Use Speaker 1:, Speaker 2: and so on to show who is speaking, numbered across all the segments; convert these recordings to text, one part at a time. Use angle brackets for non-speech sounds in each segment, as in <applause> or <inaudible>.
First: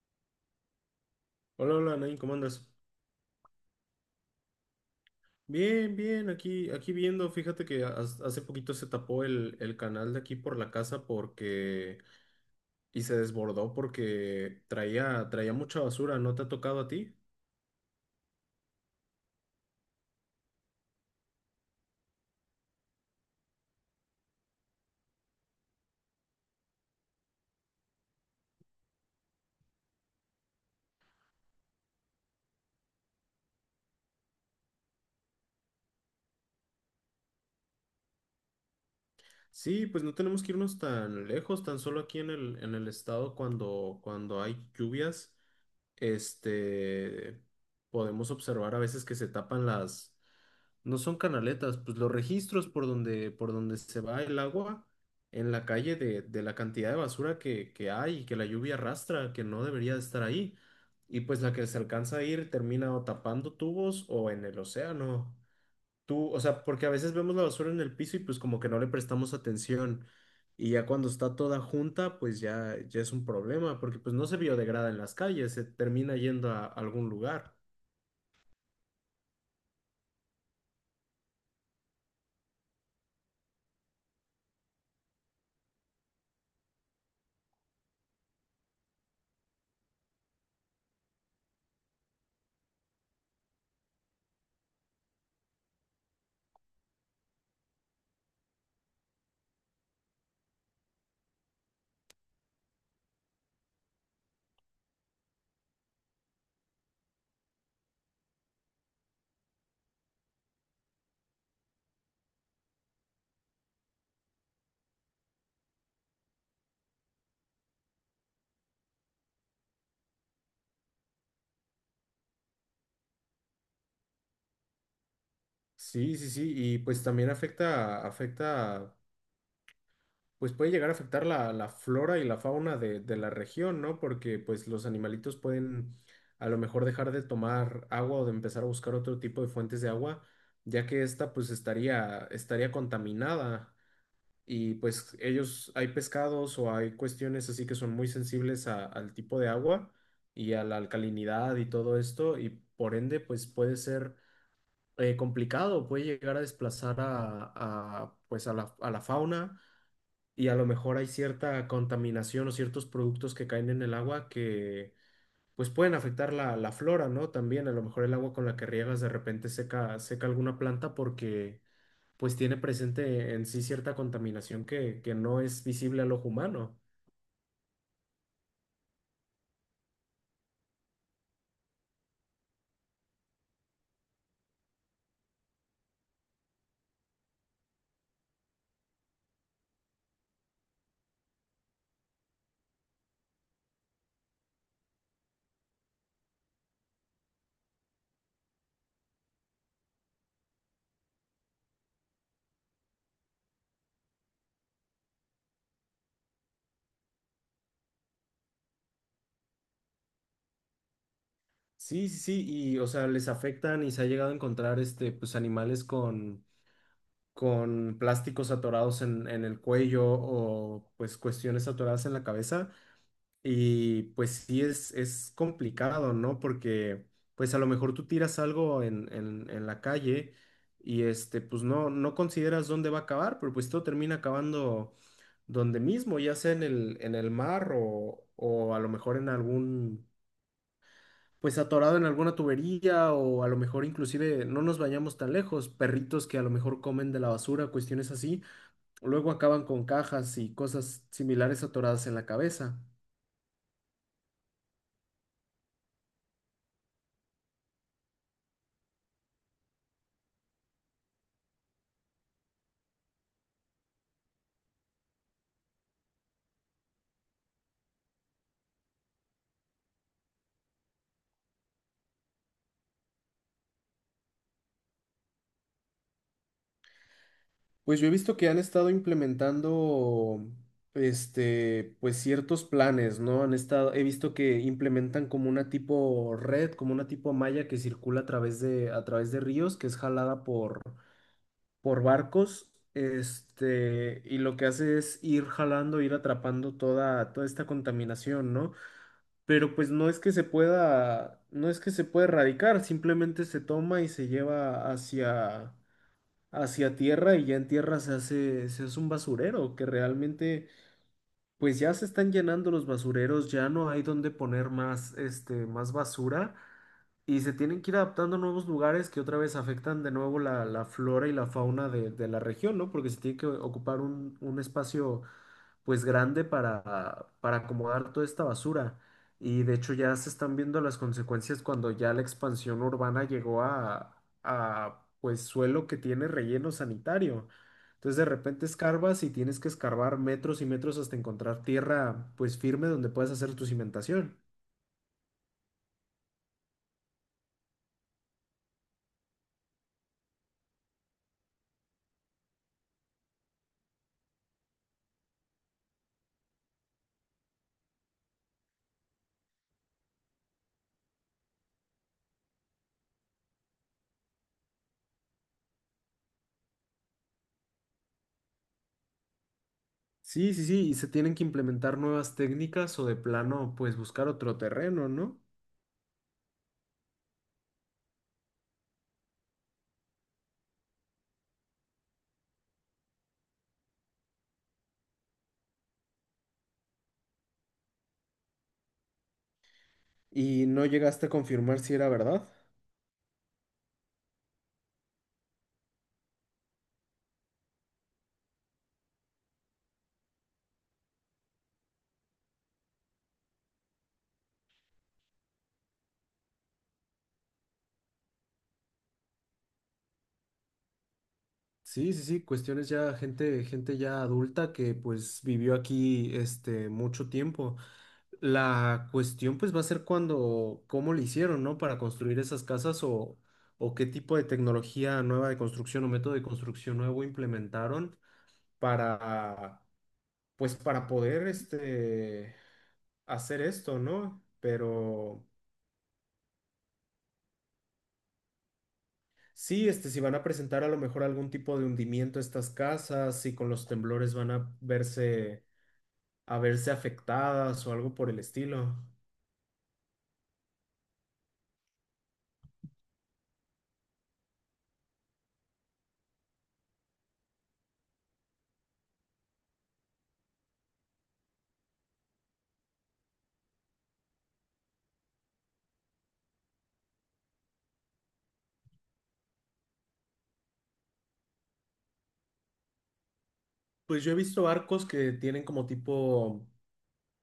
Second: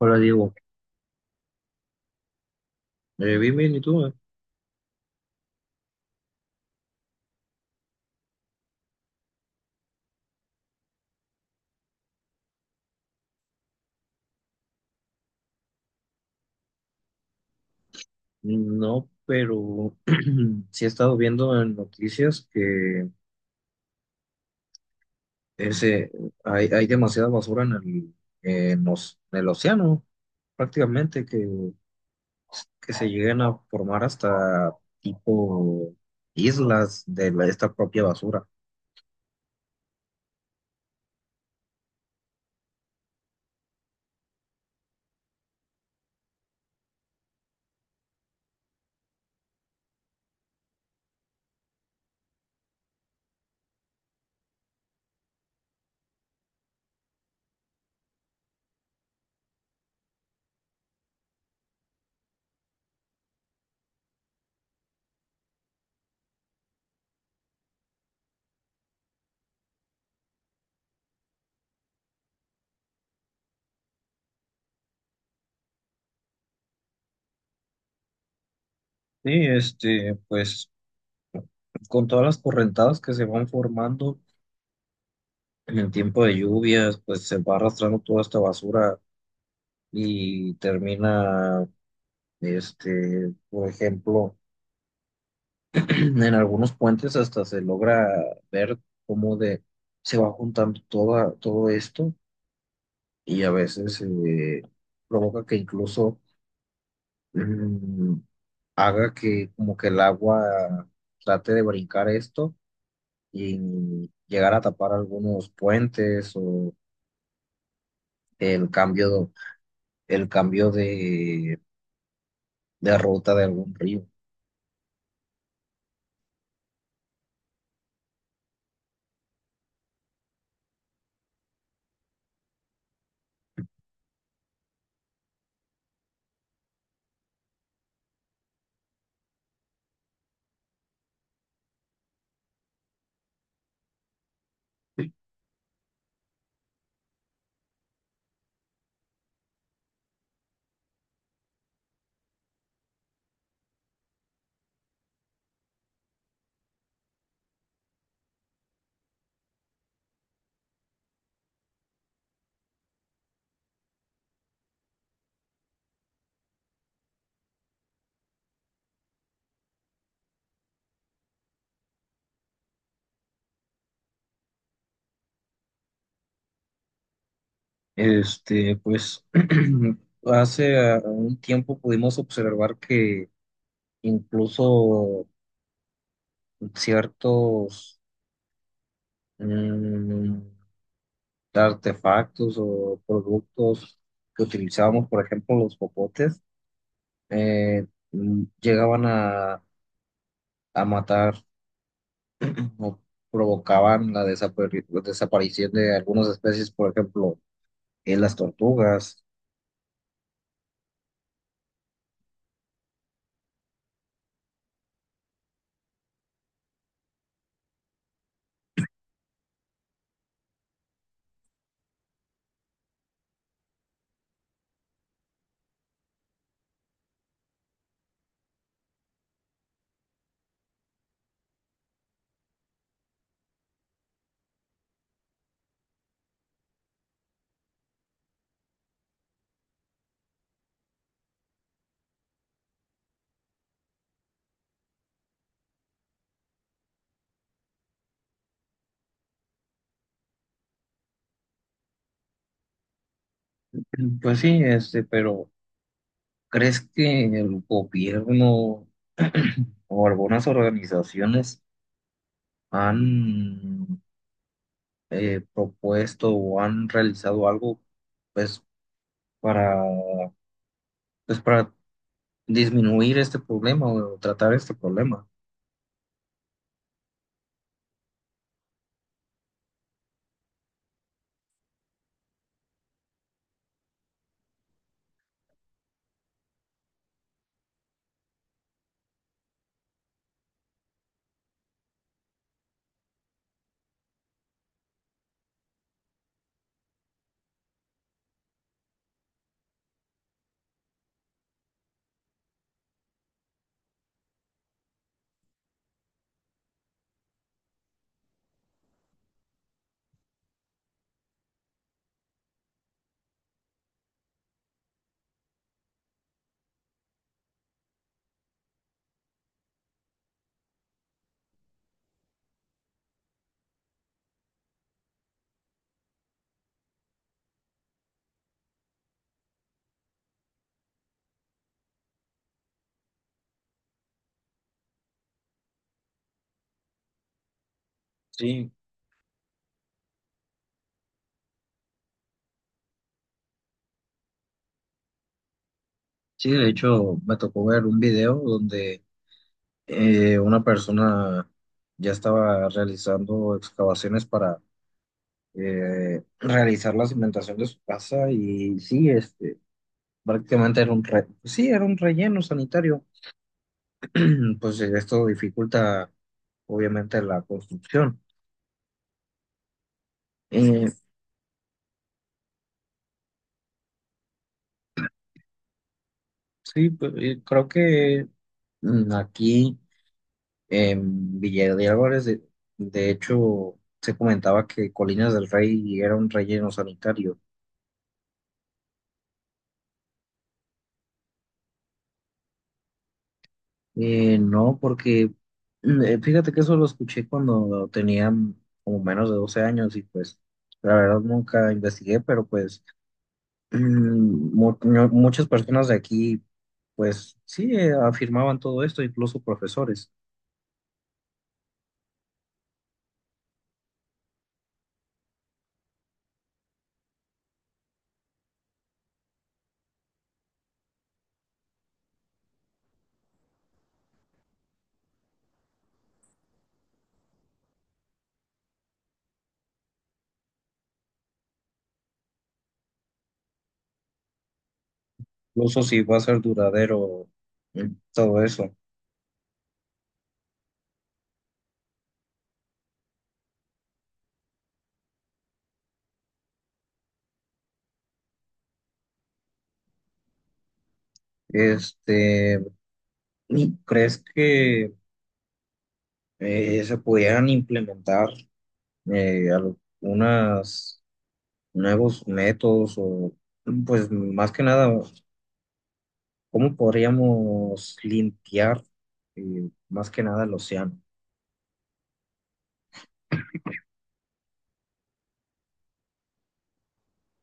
Speaker 1: Hola Diego.
Speaker 2: Hola, hola, Nain, ¿cómo andas?
Speaker 1: Bien, bien, ¿y tú?
Speaker 2: Bien, bien, aquí viendo, fíjate que hace poquito se tapó el canal de aquí por la casa porque, y se desbordó porque traía mucha basura, ¿no te ha tocado a ti?
Speaker 1: No, pero <clears throat> sí he estado viendo en noticias que ese, hay demasiada basura en en los en el océano, prácticamente, que se llegan a formar hasta tipo islas esta propia basura.
Speaker 2: Sí, pues no tenemos que irnos tan lejos, tan solo aquí en el estado cuando hay lluvias, este, podemos observar a veces que se tapan las. No son canaletas, pues los registros por donde se va el agua en la calle de la cantidad de basura que hay y que la lluvia arrastra, que no debería de estar ahí. Y pues la que se alcanza a ir termina o tapando tubos o en el océano. Tú, o sea, porque a veces vemos la basura en el piso y pues como que no le prestamos atención. Y ya cuando está toda junta, pues ya es un problema, porque pues no se biodegrada en las calles, se termina yendo a algún lugar.
Speaker 1: Sí, este, pues con todas las correntadas que se van formando en el tiempo de lluvias, pues se va arrastrando toda esta basura y termina. Este, por ejemplo, <clears throat> en algunos puentes hasta se logra ver cómo de, se va juntando toda, todo esto y a veces provoca que incluso mm, haga que como que el agua trate de brincar esto y llegar a tapar algunos puentes o el cambio, el cambio de ruta de algún río.
Speaker 2: Sí, sí, sí, y pues también afecta pues puede llegar a afectar la flora y la fauna de la región, ¿no? Porque pues los animalitos pueden a lo mejor dejar de tomar agua o de empezar a buscar otro tipo de fuentes de agua, ya que esta pues estaría contaminada y pues ellos hay pescados o hay cuestiones así que son muy sensibles al tipo de agua y a la alcalinidad y todo esto y por ende pues puede ser complicado, puede llegar a desplazar pues a la fauna y a lo mejor hay cierta contaminación o ciertos productos que caen en el agua que pues pueden afectar la flora, ¿no? También a lo mejor el agua con la que riegas de repente seca alguna planta porque pues tiene presente en sí cierta contaminación que no es visible al ojo humano.
Speaker 1: Este, pues <clears throat> hace un tiempo pudimos observar que incluso ciertos mm, artefactos o productos que utilizábamos, por ejemplo, los popotes, eh, llegaban a matar <clears throat> o provocaban la desaparición de algunas especies, por ejemplo, en las tortugas.
Speaker 2: Sí, sí, sí, y o sea, les afectan y se ha llegado a encontrar pues animales con plásticos atorados en el cuello o pues cuestiones atoradas en la cabeza. Y pues sí es complicado, ¿no? Porque pues a lo mejor tú tiras algo en la calle y pues no consideras dónde va a acabar, pero pues todo termina acabando donde mismo, ya sea en el mar o a lo mejor en algún, pues atorado en alguna tubería o a lo mejor inclusive no nos vayamos tan lejos, perritos que a lo mejor comen de la basura, cuestiones así, luego acaban con cajas y cosas similares atoradas en la cabeza.
Speaker 1: <clears throat> Pues sí, este, pero ¿crees que el gobierno <clears throat> o algunas organizaciones han propuesto o han realizado algo pues para pues para disminuir este problema o tratar este problema?
Speaker 2: Pues yo he visto que han estado implementando, pues ciertos planes, ¿no? Han estado, he visto que implementan como una tipo red, como una tipo malla que circula a través de ríos, que es jalada por barcos, y lo que hace es ir jalando, ir atrapando toda esta contaminación, ¿no? Pero pues no es que se pueda erradicar, simplemente se toma y se lleva hacia tierra y ya en tierra se se hace un basurero, que realmente pues ya se están llenando los basureros, ya no hay donde poner más basura y se tienen que ir adaptando a nuevos lugares que otra vez afectan de nuevo la flora y la fauna de la región, ¿no? Porque se tiene que ocupar un espacio pues grande para acomodar toda esta basura. Y de hecho ya se están viendo las consecuencias cuando ya la expansión urbana llegó a pues suelo que tiene relleno sanitario. Entonces de repente
Speaker 1: Sí,
Speaker 2: escarbas y tienes que escarbar metros y metros hasta encontrar tierra pues firme donde puedas hacer tu cimentación.
Speaker 1: sí, de hecho me tocó ver un video donde una persona ya estaba realizando excavaciones para realizar la cimentación de su casa y sí, este prácticamente era pues sí, era un relleno sanitario. <clears throat> Pues esto dificulta obviamente la construcción.
Speaker 2: Sí, sí,
Speaker 1: Eh,
Speaker 2: sí, y se tienen que implementar nuevas técnicas o de plano, pues buscar otro terreno, ¿no?
Speaker 1: sí, pues, creo que aquí en Villa de Álvarez, de hecho, se comentaba que Colinas del Rey era un relleno sanitario.
Speaker 2: Y no llegaste a confirmar si era verdad.
Speaker 1: No, porque fíjate que eso lo escuché cuando tenía como menos de 12 años y pues la verdad nunca investigué, pero pues mm, muchas personas de aquí, pues sí, afirmaban todo esto, incluso profesores,
Speaker 2: Sí, sí, sí, cuestiones ya, gente ya adulta que pues vivió aquí mucho tiempo. La cuestión pues va a ser cuando, cómo le hicieron, ¿no? Para construir esas casas o qué tipo de tecnología nueva de construcción o método de construcción nuevo implementaron para, pues para poder hacer esto, ¿no? Pero
Speaker 1: incluso si va a ser duradero mm, todo eso.
Speaker 2: sí, si van a presentar a lo mejor algún tipo de hundimiento a estas casas, si con los temblores van a a verse afectadas o algo por el estilo.
Speaker 1: Este, ¿crees que se pudieran implementar algunos nuevos métodos o, pues más que nada, cómo podríamos limpiar más que nada el océano?
Speaker 2: Pues yo he visto barcos que tienen como tipo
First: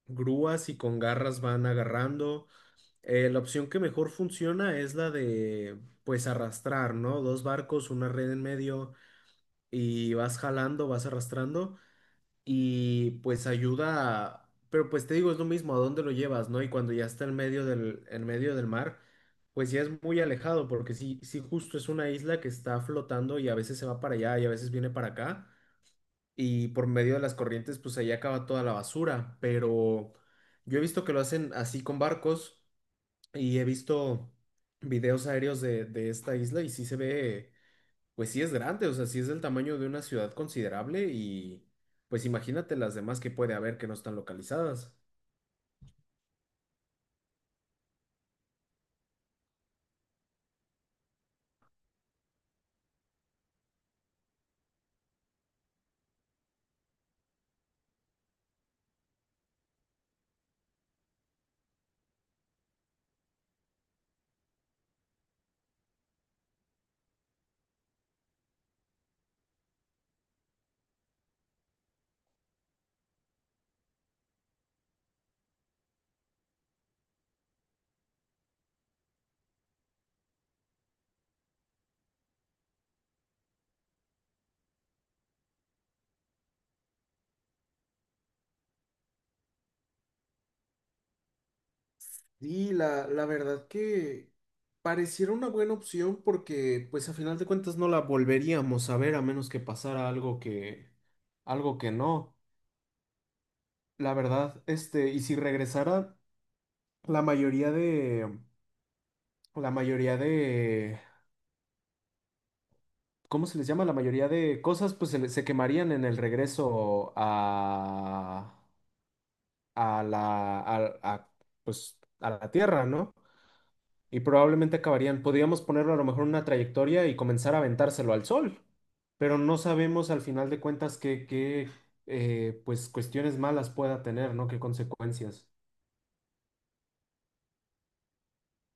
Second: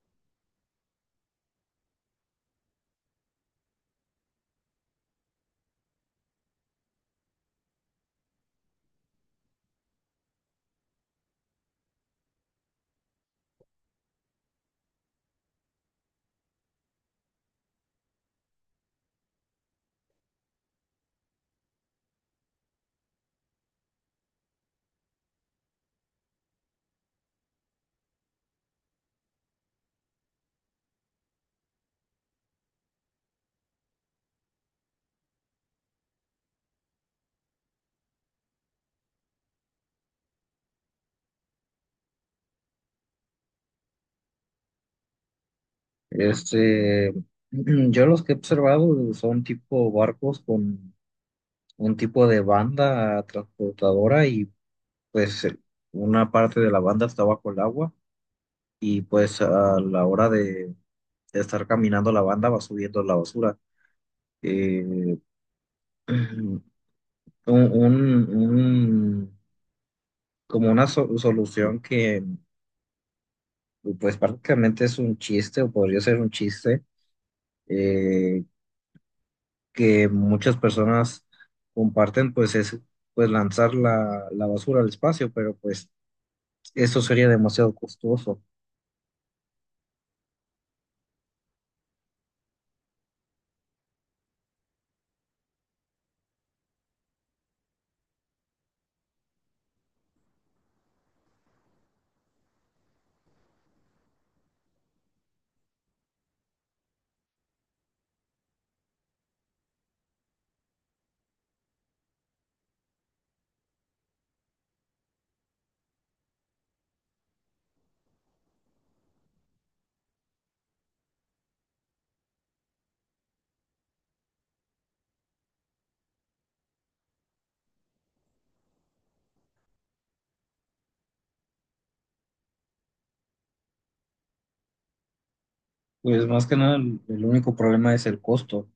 Speaker 2: grúas y con garras van agarrando. La opción que mejor funciona es la de, pues, arrastrar, ¿no? Dos barcos, una red en medio y vas jalando, vas arrastrando. Y pues pero pues te digo, es lo mismo, ¿a dónde lo llevas, no? Y cuando ya está en medio del mar, pues ya es muy alejado, porque sí, justo es una isla que está flotando y a veces se va para allá y a veces viene para acá, y por medio de las corrientes, pues ahí acaba toda la basura, pero yo he visto que lo hacen así con barcos y he visto videos aéreos de esta isla y sí se ve. Pues sí es grande, o sea, sí es del tamaño de una ciudad considerable y pues imagínate las demás que puede haber que no están localizadas.
Speaker 1: Este, <clears throat> yo los que he observado son tipo barcos con un tipo de banda transportadora y pues una parte de la banda está bajo el agua y pues a la hora de estar caminando la banda va subiendo la basura. Eh, <clears throat> un, un- un- como solución que pues prácticamente es un chiste o podría ser un chiste, eh, que muchas personas comparten, pues es pues lanzar la basura al espacio, pero pues eso sería demasiado costoso.
Speaker 2: Sí, la verdad que pareciera una buena opción porque pues a final de cuentas no la volveríamos a ver a menos que pasara algo que no. La verdad, y si regresara la mayoría de la mayoría de ¿cómo se les llama? La mayoría de cosas pues se quemarían en el regreso a la, a, pues, a la Tierra, ¿no? Y probablemente acabarían, podríamos ponerlo a lo mejor en una trayectoria y comenzar a aventárselo al Sol, pero no sabemos al final de cuentas qué pues, cuestiones malas pueda tener, ¿no? ¿Qué consecuencias?
Speaker 1: Pues más que nada el, el único problema es el costo.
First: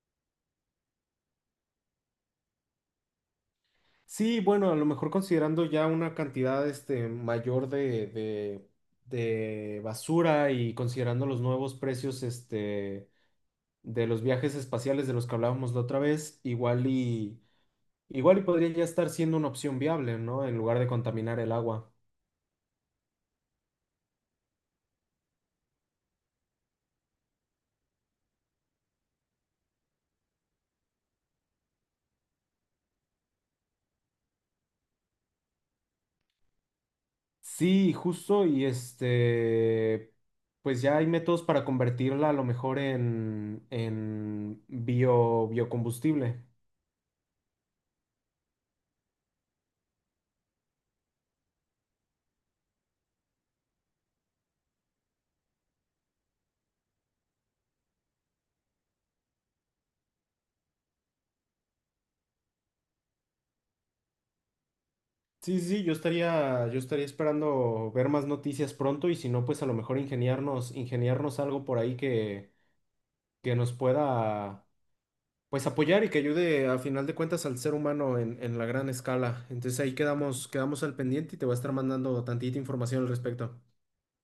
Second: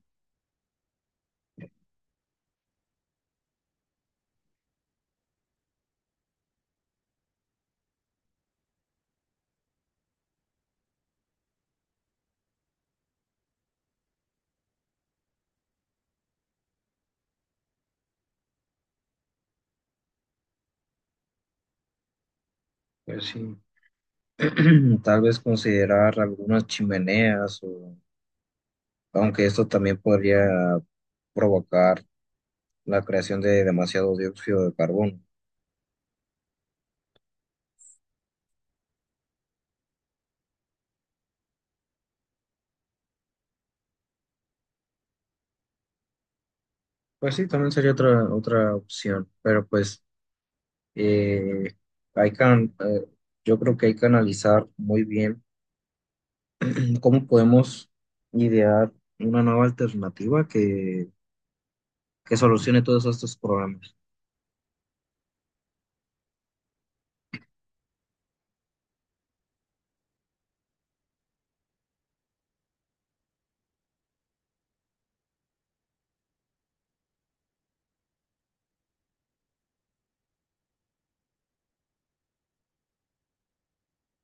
Speaker 2: Sí, bueno, a lo mejor considerando ya una cantidad mayor de basura y considerando los nuevos precios de los viajes espaciales de los que hablábamos la otra vez, igual y podría ya estar siendo una opción viable, ¿no? En lugar de contaminar el agua.
Speaker 1: Pues sí, <clears throat> tal vez considerar algunas chimeneas, o, aunque esto también podría provocar la creación de demasiado dióxido de carbono.
Speaker 2: Sí, justo, y pues ya hay métodos para convertirla a lo mejor en bio, biocombustible.
Speaker 1: Pues sí, también sería otra, otra opción, pero pues eh, hay can- eh, yo creo que hay que analizar muy bien cómo podemos idear una nueva alternativa que solucione todos estos problemas.
Speaker 2: Sí, sí, yo estaría esperando ver más noticias pronto y si no, pues a lo mejor ingeniarnos algo por ahí que nos pueda pues apoyar y que ayude a final de cuentas al ser humano en la gran escala. Entonces ahí quedamos al pendiente y te voy a estar mandando tantita información al respecto.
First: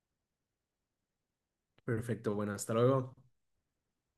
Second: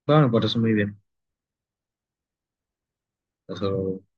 Speaker 1: Bueno, me parece muy bien.
Speaker 2: Perfecto, bueno, hasta luego.